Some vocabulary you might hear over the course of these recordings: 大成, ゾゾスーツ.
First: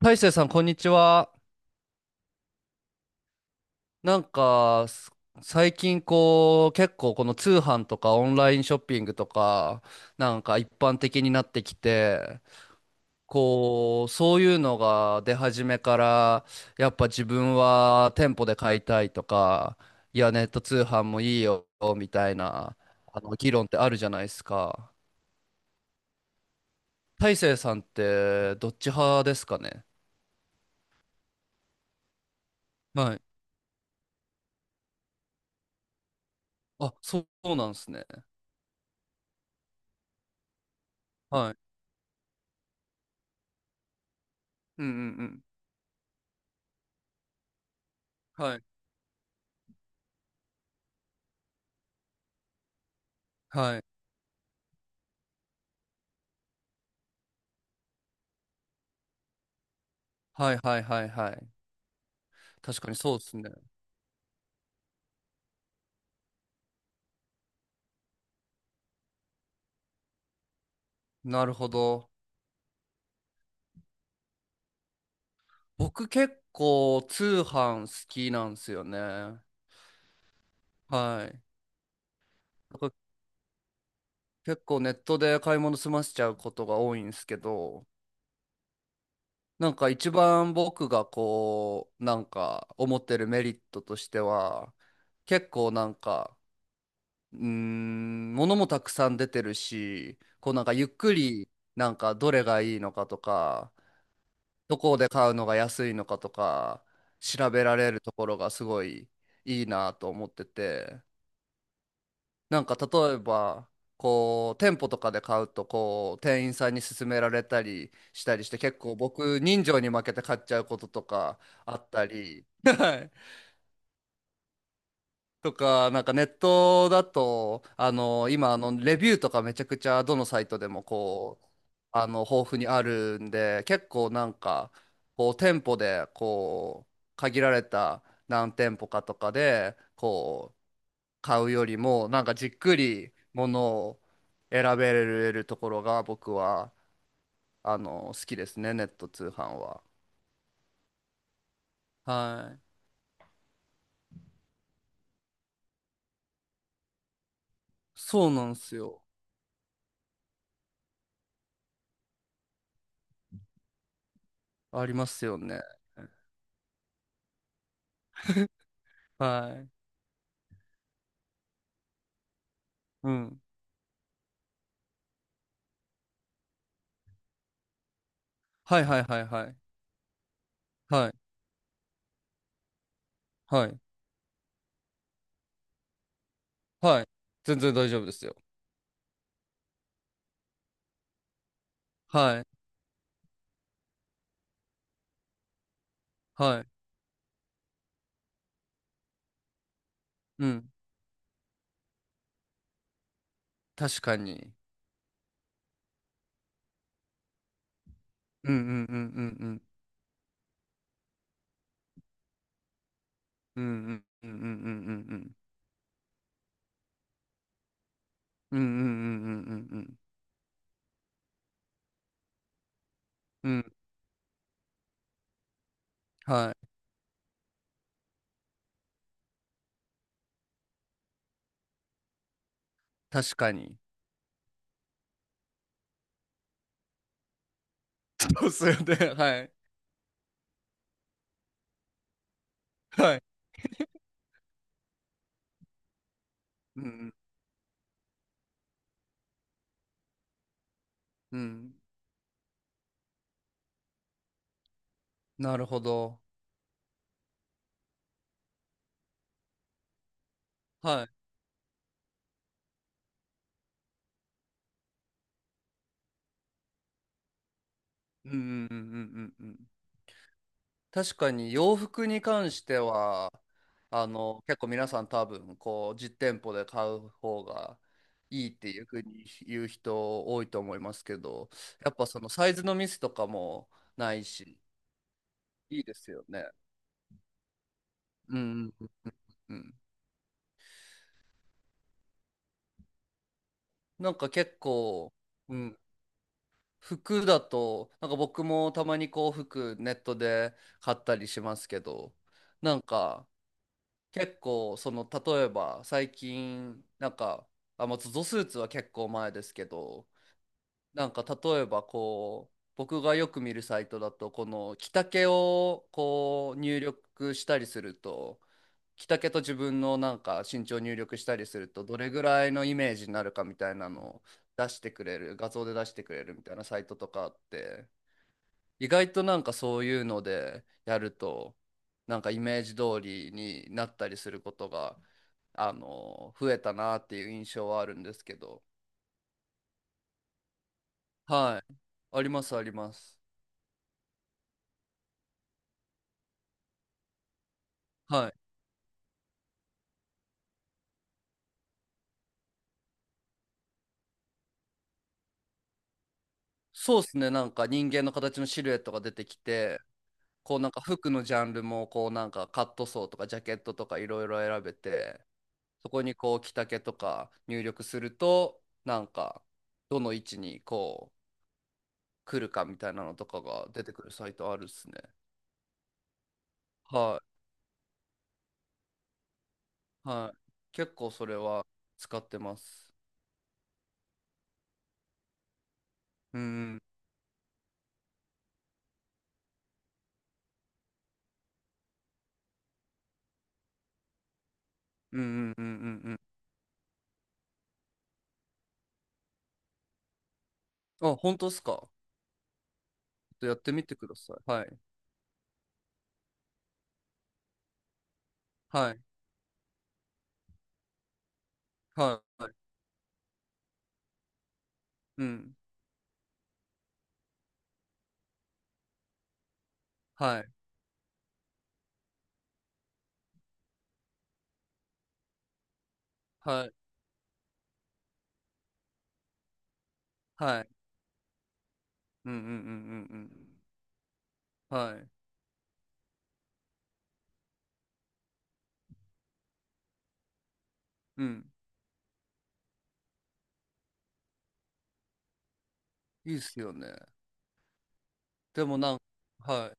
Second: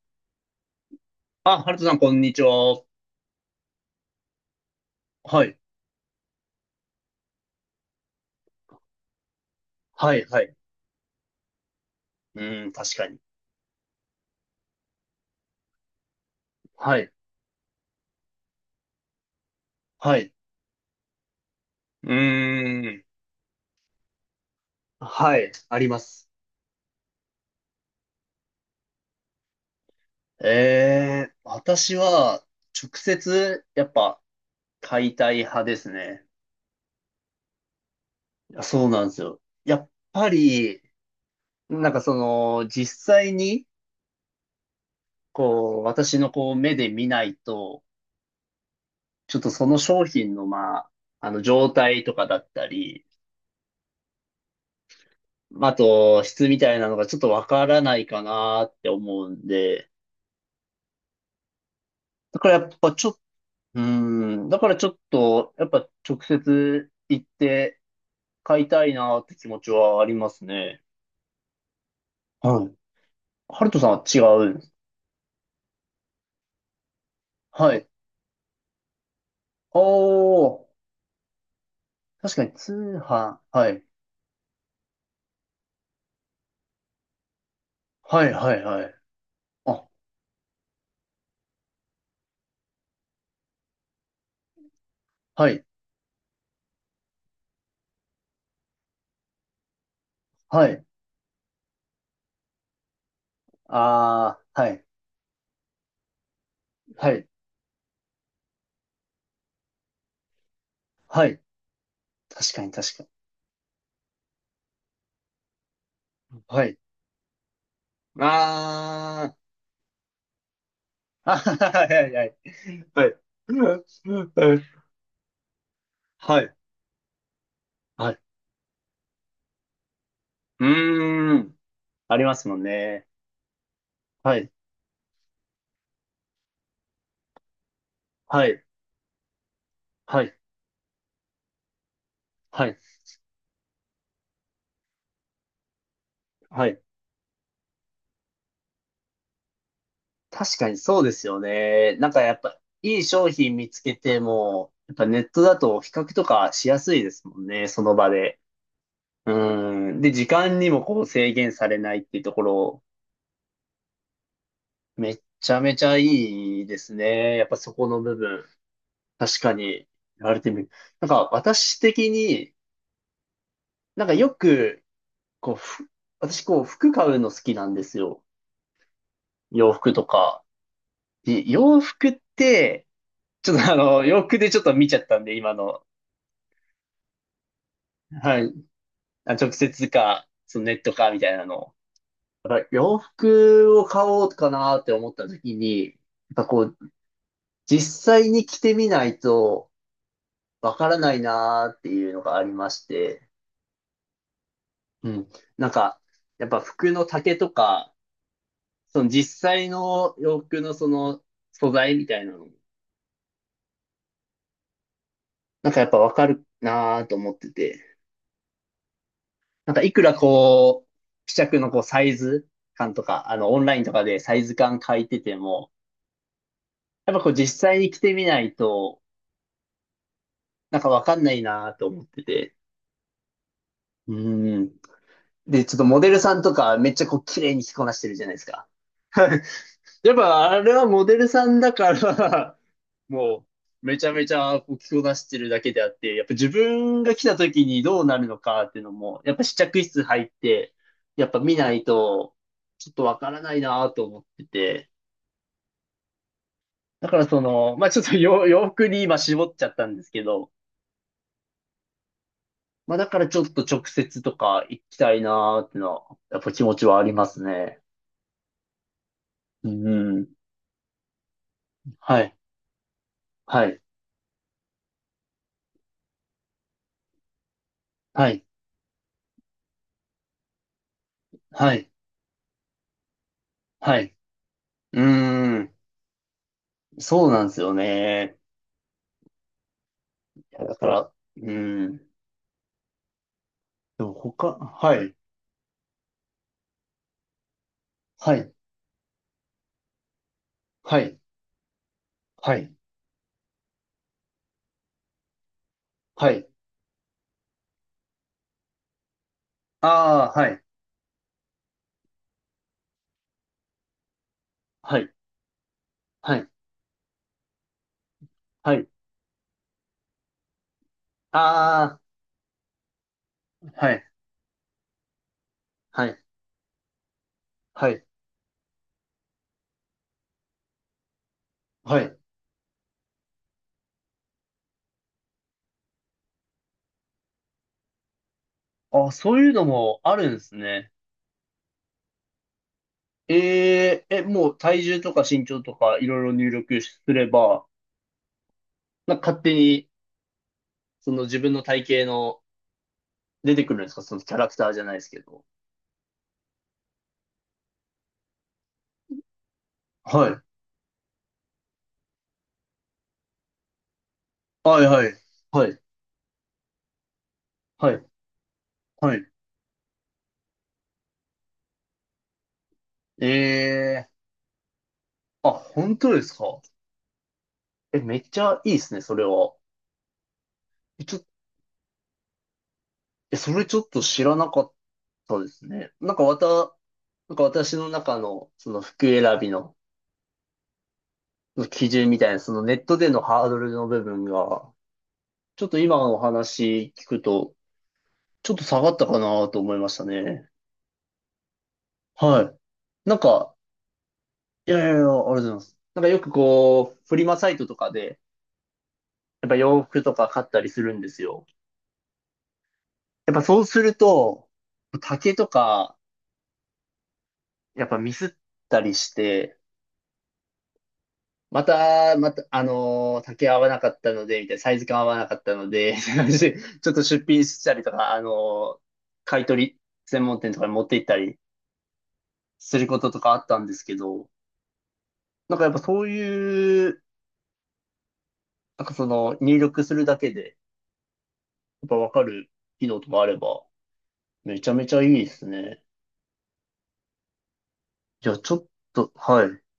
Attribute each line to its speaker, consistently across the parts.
Speaker 1: 大成さん、こんにちは。
Speaker 2: あ、ハルトさん、こんにちは。
Speaker 1: なんか、す
Speaker 2: はい。
Speaker 1: 最近こう、結構この通販とかオンラインショッピングとか、
Speaker 2: はい、
Speaker 1: な
Speaker 2: は
Speaker 1: ん
Speaker 2: い。
Speaker 1: か一般的になってき
Speaker 2: う
Speaker 1: て、
Speaker 2: ーん、確かに。
Speaker 1: こう、そういうのが出始めから、やっ
Speaker 2: は
Speaker 1: ぱ
Speaker 2: い、
Speaker 1: 自分は店舗で買いたいとか、
Speaker 2: は
Speaker 1: いや、
Speaker 2: い。
Speaker 1: ネット通販もいいよ、
Speaker 2: う
Speaker 1: み
Speaker 2: ー
Speaker 1: たいな、
Speaker 2: ん、
Speaker 1: 議論ってあるじゃないですか。
Speaker 2: はい、あります。
Speaker 1: 大成さんって、どっち派ですかね？
Speaker 2: 私は、直
Speaker 1: はい。
Speaker 2: 接、やっぱ、解体派ですね。
Speaker 1: あ、そうそうなんですね。
Speaker 2: いやそうなんですよ。やっぱり、
Speaker 1: はい。
Speaker 2: 実際に、
Speaker 1: うん。
Speaker 2: こう、私のこう、目で見ないと、
Speaker 1: はい。
Speaker 2: ちょっとその商品の、まあ、あの、状態とかだったり、
Speaker 1: はい
Speaker 2: まああと、質みたいなのがちょっとわからないかなって思うんで、
Speaker 1: はい。
Speaker 2: だからやっ
Speaker 1: 確か
Speaker 2: ぱ
Speaker 1: に
Speaker 2: ちょっ、
Speaker 1: そうですね。
Speaker 2: だからちょっと、やっぱ直接行って買いたいなって気持ちはありますね。
Speaker 1: なるほど。
Speaker 2: はい。ハルトさんは違うんです。
Speaker 1: 僕結構通
Speaker 2: は
Speaker 1: 販
Speaker 2: い。
Speaker 1: 好きなんですよね。
Speaker 2: おー、
Speaker 1: はい。
Speaker 2: 確かに通
Speaker 1: だから
Speaker 2: 販。はい。
Speaker 1: 結構ネットで買い物済ませちゃうことが多いんですけど、
Speaker 2: はいはいはい。
Speaker 1: なん
Speaker 2: あ、
Speaker 1: か一番僕がこう、なんか思ってるメリットとしては、結
Speaker 2: はい。
Speaker 1: 構なんか、物もたくさん出てるし、こうなん
Speaker 2: は
Speaker 1: か
Speaker 2: い。
Speaker 1: ゆっくりなんかどれがいいのかとか、
Speaker 2: あー、は
Speaker 1: ど
Speaker 2: い。
Speaker 1: こで買うのが安いのかとか
Speaker 2: はい。
Speaker 1: 調べられるところがすごいいいなと思ってて、
Speaker 2: はい。確
Speaker 1: な
Speaker 2: か
Speaker 1: ん
Speaker 2: に
Speaker 1: か
Speaker 2: 確か
Speaker 1: 例えばこう店舗とかで買うと、こう
Speaker 2: に。
Speaker 1: 店員
Speaker 2: は
Speaker 1: さん
Speaker 2: い。
Speaker 1: に勧められたりしたりして、結構
Speaker 2: あー、
Speaker 1: 僕人情に負けて買っちゃうことと
Speaker 2: あ
Speaker 1: か
Speaker 2: はいは
Speaker 1: あ
Speaker 2: は
Speaker 1: った
Speaker 2: いはい。
Speaker 1: り は
Speaker 2: は
Speaker 1: い、
Speaker 2: い。はい。
Speaker 1: とか、なんかネッ
Speaker 2: はい。
Speaker 1: トだと、
Speaker 2: はい。
Speaker 1: 今、レビューとかめちゃくちゃどのサイト
Speaker 2: う
Speaker 1: でも
Speaker 2: ー
Speaker 1: こう、
Speaker 2: ん。あります
Speaker 1: 豊
Speaker 2: も
Speaker 1: 富
Speaker 2: ん
Speaker 1: にあ
Speaker 2: ね。
Speaker 1: るんで、結構なん
Speaker 2: はい。
Speaker 1: か、こう、店舗で、こう、限られた
Speaker 2: は
Speaker 1: 何
Speaker 2: い、
Speaker 1: 店舗かとかで、
Speaker 2: はい、
Speaker 1: こう、買うよりも、なんかじっ
Speaker 2: は
Speaker 1: く
Speaker 2: い、
Speaker 1: りものを選べるところが僕
Speaker 2: は
Speaker 1: は、
Speaker 2: い。
Speaker 1: 好きですね、ネット通販は。
Speaker 2: 確かにそうですよね。なんかやっ
Speaker 1: は
Speaker 2: ぱ、
Speaker 1: い。
Speaker 2: いい商品見つけても、やっぱネットだと比較とかしやすいですもんね、その場
Speaker 1: そう
Speaker 2: で。
Speaker 1: なんですよ。
Speaker 2: うん。で、時間にもこう制限されないっていうところ、
Speaker 1: ありま
Speaker 2: めっ
Speaker 1: すよ
Speaker 2: ちゃ
Speaker 1: ね。
Speaker 2: めちゃいいですね。やっぱそこの部分。確
Speaker 1: は
Speaker 2: か
Speaker 1: い。
Speaker 2: に、言われてみる。なんか私的に、
Speaker 1: うん。
Speaker 2: なんかよく、こう、ふ私こう服買うの好きなんですよ。
Speaker 1: はい。
Speaker 2: 洋服とか。
Speaker 1: はい、
Speaker 2: で洋服って、ちょっ
Speaker 1: は
Speaker 2: とあ
Speaker 1: い、
Speaker 2: の、洋服でちょっと見ちゃったんで、今の。
Speaker 1: はい。全然大丈夫ですよ。
Speaker 2: はい。あ、直接か、そのネットか、みたいなのを。
Speaker 1: はい、
Speaker 2: やっぱ洋服を買おうかなって思った時に、やっぱ
Speaker 1: は
Speaker 2: こ
Speaker 1: い。
Speaker 2: う、実際に着てみないと
Speaker 1: うん。
Speaker 2: わからないなっていうのがありまして、
Speaker 1: 確かに。
Speaker 2: うん。なんか、やっぱ服の丈とか、
Speaker 1: うんうんう
Speaker 2: そ
Speaker 1: ん
Speaker 2: の実
Speaker 1: うん
Speaker 2: 際の洋服のその素材みたいなの、
Speaker 1: うんうんうんうんうんうんうん
Speaker 2: なんかやっぱわかるなと思ってて。
Speaker 1: うんうんうんうん
Speaker 2: な
Speaker 1: う
Speaker 2: ん
Speaker 1: んう
Speaker 2: かい
Speaker 1: ん
Speaker 2: くらこう、試着のこうサイズ感とか、あ
Speaker 1: う
Speaker 2: のオン
Speaker 1: ん
Speaker 2: ラインとかでサイズ感書いてても、
Speaker 1: はい。
Speaker 2: やっぱこう実際に着てみないと、なんかわかんないなと思ってて。
Speaker 1: 確かに。
Speaker 2: うん。で、ちょっとモデルさんとかめっちゃこう綺麗に着こなしてるじゃないです
Speaker 1: そうっす
Speaker 2: か。
Speaker 1: よね。は い。
Speaker 2: やっぱあれはモデルさんだから
Speaker 1: はい。
Speaker 2: もう、めちゃめちゃこう着こなしてるだけであって、やっぱ自
Speaker 1: う
Speaker 2: 分
Speaker 1: ん
Speaker 2: が来た時にどうなるのかっていうのも、やっぱ試着室入って、やっ
Speaker 1: う
Speaker 2: ぱ
Speaker 1: んう
Speaker 2: 見な
Speaker 1: ん。
Speaker 2: いと、ちょっとわからないなと思ってて。
Speaker 1: なるほど。
Speaker 2: だからその、まあちょっと洋 洋服に今絞っちゃったんですけど、
Speaker 1: はい。
Speaker 2: まあだからちょっと直接とか行きたいなーっていうのは、やっぱ気持ちはありますね。
Speaker 1: うん。
Speaker 2: うん。
Speaker 1: 確かに洋服
Speaker 2: は
Speaker 1: に
Speaker 2: い。
Speaker 1: 関しては、
Speaker 2: はい。
Speaker 1: 結構皆さん多分、こう、実店舗で買う方が
Speaker 2: はい。
Speaker 1: いいっていうふうに言う人多いと思いますけど、
Speaker 2: はい。
Speaker 1: やっぱそのサイズのミスとかも
Speaker 2: は
Speaker 1: な
Speaker 2: い。
Speaker 1: いし、
Speaker 2: うーん。
Speaker 1: いいですよね。
Speaker 2: そうなんですよね。
Speaker 1: うんうんうん。
Speaker 2: いやだから、うん。で
Speaker 1: な
Speaker 2: も
Speaker 1: んか結
Speaker 2: 他、は
Speaker 1: 構、
Speaker 2: い、
Speaker 1: うん、服だと、なんか
Speaker 2: は
Speaker 1: 僕
Speaker 2: い、
Speaker 1: もたまにこう、服ネットで買
Speaker 2: は
Speaker 1: った
Speaker 2: い、
Speaker 1: りしますけど、
Speaker 2: はい、
Speaker 1: なんか、結構その例えば最
Speaker 2: はい。
Speaker 1: 近なんか、あ、まあ、ゾゾスーツは結構前ですけど、
Speaker 2: ああ、はい、
Speaker 1: なんか例えばこう僕がよく見るサイトだと、この着
Speaker 2: はい、
Speaker 1: 丈を
Speaker 2: はい、
Speaker 1: こう入力したりすると、
Speaker 2: はい。
Speaker 1: 着丈と自分のなんか身長を入力したりすると、ど
Speaker 2: あ
Speaker 1: れぐらいのイメージになるかみたい
Speaker 2: あ、
Speaker 1: な
Speaker 2: はい、
Speaker 1: のを出してくれる、画像で出して
Speaker 2: は
Speaker 1: く
Speaker 2: い、
Speaker 1: れるみたいなサイトとかあって。
Speaker 2: はい、
Speaker 1: 意外となんかそういうのでやると、
Speaker 2: は
Speaker 1: な
Speaker 2: い。
Speaker 1: んかイメージ通りになったりすることが、増えたなっていう印象はあるんですけど。
Speaker 2: あ、そういうのもあるんですね。
Speaker 1: はい。ありますあります。
Speaker 2: もう体重とか身長とかいろいろ入力すれば、
Speaker 1: はい。
Speaker 2: なんか勝手に、その自分の体型の出てくるんですかそのキャラクターじゃないですけど。
Speaker 1: そうですね、なんか人間の形のシルエットが出てきて、
Speaker 2: はい。
Speaker 1: こうなんか服のジャンルもこうなんかカットソーとかジャケットとかいろいろ選べ
Speaker 2: はい、はい、
Speaker 1: て、
Speaker 2: はい、
Speaker 1: そこにこう着丈とか入力
Speaker 2: は
Speaker 1: す
Speaker 2: い、
Speaker 1: ると、なん
Speaker 2: はい。
Speaker 1: かどの位置にこう来るかみたいなのとかが出てく
Speaker 2: ええ
Speaker 1: るサイトあるっすね。
Speaker 2: ー、あ、本当ですか
Speaker 1: は
Speaker 2: え、めっちゃいいですね、それは。
Speaker 1: はい。結構
Speaker 2: ちょっ
Speaker 1: それは使ってます。
Speaker 2: え、それちょっと知らなかったですね。なんかわ
Speaker 1: う
Speaker 2: た、
Speaker 1: ん、
Speaker 2: なんか私の中のその服選びの基準みたいな、そのネットでのハードルの部分が、
Speaker 1: うん、うん、
Speaker 2: ち
Speaker 1: うん、うん。う
Speaker 2: ょっと今
Speaker 1: んう
Speaker 2: のお
Speaker 1: ん
Speaker 2: 話聞くと、ちょっと下がったかなと思いましたね。
Speaker 1: あ、本当ですか？ちょ
Speaker 2: はい。なん
Speaker 1: っと
Speaker 2: か、
Speaker 1: やってみてください。は
Speaker 2: いや
Speaker 1: い、
Speaker 2: いやいや、ありがとうございます。なんかよくこう、フリマサイトとかで、
Speaker 1: はい、
Speaker 2: やっぱ洋服とか買ったりするんですよ。
Speaker 1: はい
Speaker 2: やっぱそうすると、
Speaker 1: う
Speaker 2: 丈と
Speaker 1: ん、
Speaker 2: か、やっぱミスったりして、
Speaker 1: はい、
Speaker 2: また、あのー竹合わなかったので、みたいな、サイズ感合わなかったので、みたいな感じでち
Speaker 1: はい、
Speaker 2: ょっと出品したりとか、あのー買い取り専門店と
Speaker 1: は
Speaker 2: か
Speaker 1: い、
Speaker 2: に持って行ったり
Speaker 1: うん、うん、うん、うん、う
Speaker 2: することとかあっ
Speaker 1: ん。
Speaker 2: たんですけど、
Speaker 1: はい、
Speaker 2: なんかやっぱそういう、なんかその入力するだけで、
Speaker 1: うん。
Speaker 2: やっぱわかる機能とかあれば、めちゃめちゃいいですね。
Speaker 1: いいっすよね。
Speaker 2: いや、ちょっ
Speaker 1: でもなん
Speaker 2: と、は
Speaker 1: か、
Speaker 2: い。
Speaker 1: はい。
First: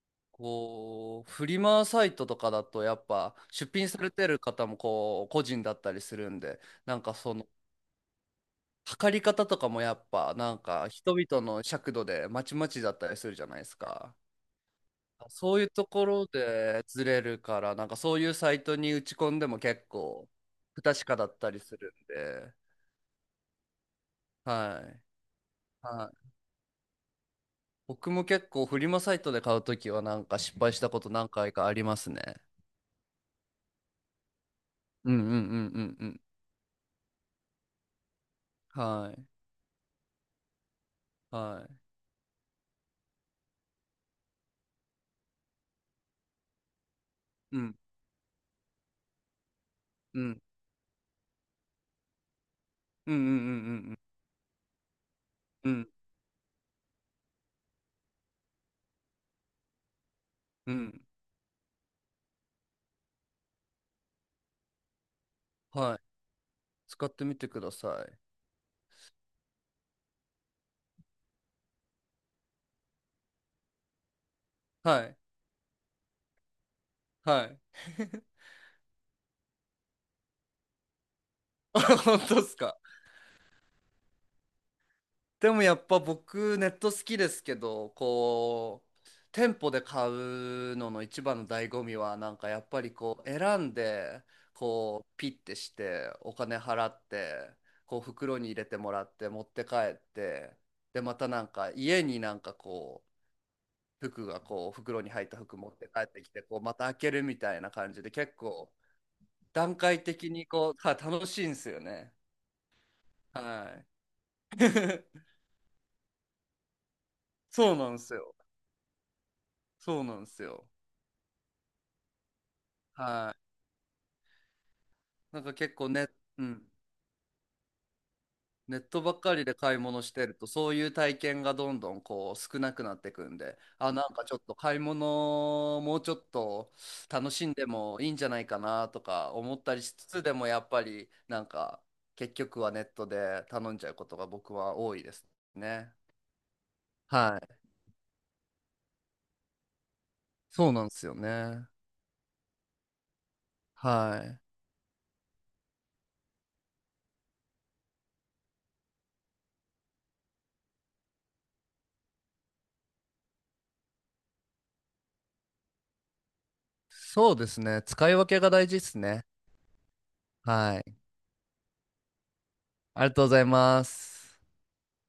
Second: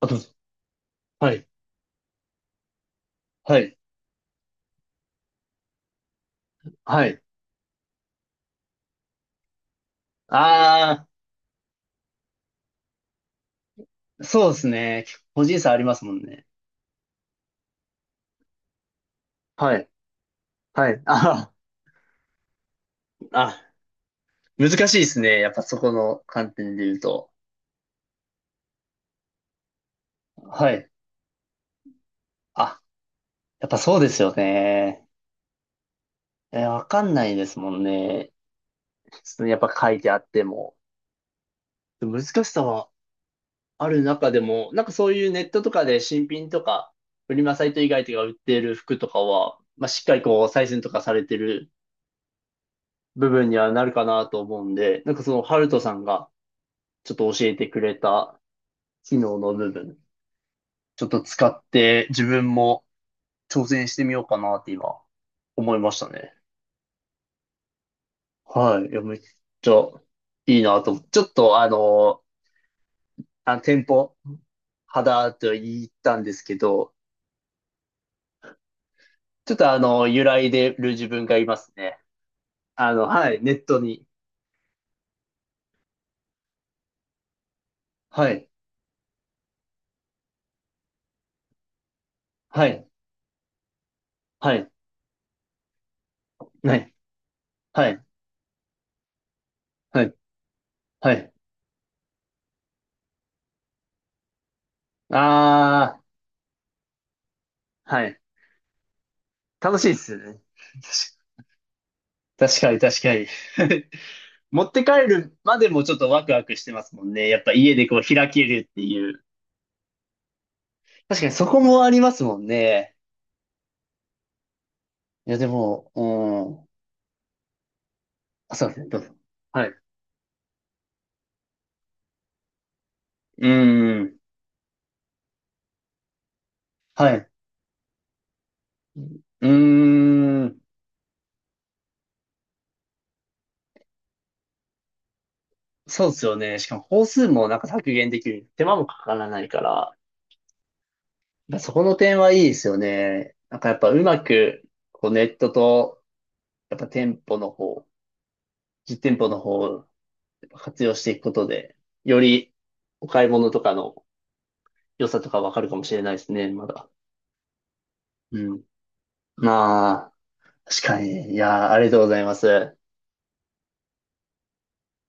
Speaker 2: あ、どうぞ。
Speaker 1: こう、
Speaker 2: は
Speaker 1: フ
Speaker 2: い。
Speaker 1: リマサイトとかだと、やっぱ、
Speaker 2: は
Speaker 1: 出
Speaker 2: い。
Speaker 1: 品されてる方も、こう、個人だったりするんで、なん
Speaker 2: は
Speaker 1: か
Speaker 2: い。
Speaker 1: その、測り方とかもやっぱなんか
Speaker 2: あ
Speaker 1: 人々の尺度でまちまちだったりするじゃないですか。
Speaker 2: あ、そうですね。個
Speaker 1: そ
Speaker 2: 人
Speaker 1: うい
Speaker 2: 差
Speaker 1: う
Speaker 2: あり
Speaker 1: と
Speaker 2: ます
Speaker 1: こ
Speaker 2: もん
Speaker 1: ろ
Speaker 2: ね。
Speaker 1: でずれるから、なんかそういうサイトに打ち込んでも
Speaker 2: は
Speaker 1: 結
Speaker 2: い。
Speaker 1: 構不
Speaker 2: はい。
Speaker 1: 確かだった
Speaker 2: あ
Speaker 1: りするんで、
Speaker 2: あ。あ難
Speaker 1: は
Speaker 2: しい
Speaker 1: い。
Speaker 2: ですね。やっぱそこ
Speaker 1: は
Speaker 2: の
Speaker 1: い。
Speaker 2: 観点で言うと。
Speaker 1: 僕も結構フリマサイトで買うときはなんか失
Speaker 2: は
Speaker 1: 敗し
Speaker 2: い。
Speaker 1: たこと何回かありますね。
Speaker 2: あ、やっぱそうですよね。
Speaker 1: うん。
Speaker 2: えー、わかんないですもんね。
Speaker 1: は
Speaker 2: 普
Speaker 1: い。
Speaker 2: 通やっぱ書いてあっても。
Speaker 1: はい。
Speaker 2: 難しさはある中でも、なんかそういうネットとかで新品とか、フリマ
Speaker 1: う
Speaker 2: サイ
Speaker 1: ん
Speaker 2: ト以外とか売っている服とかは、まあ、しっか
Speaker 1: う
Speaker 2: り
Speaker 1: ん
Speaker 2: こう、採寸とかされてる
Speaker 1: うんうん
Speaker 2: 部
Speaker 1: う
Speaker 2: 分にはなる
Speaker 1: ん
Speaker 2: かなと思うんで、なんかその、ハル
Speaker 1: う
Speaker 2: ト
Speaker 1: ん
Speaker 2: さんがちょっと教えてくれた機能の部分、
Speaker 1: うん。
Speaker 2: ちょっと使って自分も挑戦してみようかなって今、思いま
Speaker 1: は
Speaker 2: し
Speaker 1: い。
Speaker 2: たね。
Speaker 1: 使ってみてください。
Speaker 2: はい。いや、めっちゃいいなと思って。ちょっとあの、あの店舗、
Speaker 1: はい。
Speaker 2: 肌と言ったんですけど、
Speaker 1: はい。
Speaker 2: ちょっとあの、揺らいでる自分がいますね。
Speaker 1: 本当ですか？
Speaker 2: あの、はい、ネットに。
Speaker 1: でもやっぱ僕ネット好きですけど、
Speaker 2: はい、
Speaker 1: こう、店舗で買うのの一番の醍醐味は、なんかや
Speaker 2: は
Speaker 1: っぱ
Speaker 2: い、
Speaker 1: りこう、選んで、
Speaker 2: はい、
Speaker 1: こう、ピッてして、お金
Speaker 2: は
Speaker 1: 払
Speaker 2: い、
Speaker 1: って、
Speaker 2: は
Speaker 1: こう、
Speaker 2: い、
Speaker 1: 袋に入れてもらって、持って帰っ
Speaker 2: はい、
Speaker 1: て、で、
Speaker 2: は
Speaker 1: また
Speaker 2: い。
Speaker 1: なんか家になんかこう、服がこう、袋に入った服持って
Speaker 2: あ
Speaker 1: 帰ってきて、こう、また開けるみたいな感
Speaker 2: ー、
Speaker 1: じ
Speaker 2: は
Speaker 1: で、
Speaker 2: い。
Speaker 1: 結構段
Speaker 2: 楽しいで
Speaker 1: 階
Speaker 2: すよ
Speaker 1: 的
Speaker 2: ね。
Speaker 1: にこう、は楽しいんですよね。
Speaker 2: 確かに、確かに。
Speaker 1: は い。
Speaker 2: 持って帰 るまでもちょっとワクワクしてますもんね。やっぱ
Speaker 1: そ
Speaker 2: 家
Speaker 1: う
Speaker 2: で
Speaker 1: なん
Speaker 2: こ
Speaker 1: で
Speaker 2: う
Speaker 1: す
Speaker 2: 開
Speaker 1: よ。
Speaker 2: けるっていう。
Speaker 1: そうなんですよ。
Speaker 2: 確かにそこもありますもんね。
Speaker 1: は
Speaker 2: い
Speaker 1: い。
Speaker 2: や、
Speaker 1: なん
Speaker 2: で
Speaker 1: か結構
Speaker 2: も、
Speaker 1: ね、う
Speaker 2: うん。
Speaker 1: ん、
Speaker 2: あ、そうで
Speaker 1: ネ
Speaker 2: すね、
Speaker 1: ッ
Speaker 2: どう
Speaker 1: トば
Speaker 2: ぞ。
Speaker 1: っかりで
Speaker 2: はい。
Speaker 1: 買い物してると、そういう体験がどんどんこう少なくなってくん
Speaker 2: う
Speaker 1: で、あ、な
Speaker 2: ん。
Speaker 1: んかちょっと買い物もうちょっと
Speaker 2: はい。
Speaker 1: 楽しんでもいいんじゃないかなとか
Speaker 2: うー
Speaker 1: 思ったりしつつ、でもや
Speaker 2: ん。
Speaker 1: っぱりなんか結局はネットで頼んじゃうことが僕は多いですね。
Speaker 2: そうですよね。しかも、本数
Speaker 1: は
Speaker 2: も
Speaker 1: い。
Speaker 2: なんか削減できる。手間もかからないから。
Speaker 1: そうなんですよ
Speaker 2: やっぱ
Speaker 1: ね。
Speaker 2: そこの点はいいですよね。なんかやっぱう
Speaker 1: は
Speaker 2: ま
Speaker 1: い。
Speaker 2: く、こうネットと、やっぱ店舗の方、実店舗の方をやっぱ活用していくことで、よりお買い物とかの良さとかわかるかもしれないですね、まだ。
Speaker 1: そうですね、使い分けが
Speaker 2: うん。
Speaker 1: 大事ですね。
Speaker 2: まあ。
Speaker 1: は
Speaker 2: 確
Speaker 1: い。
Speaker 2: かに。いやー、ありがとうございます。
Speaker 1: ありがとうございます。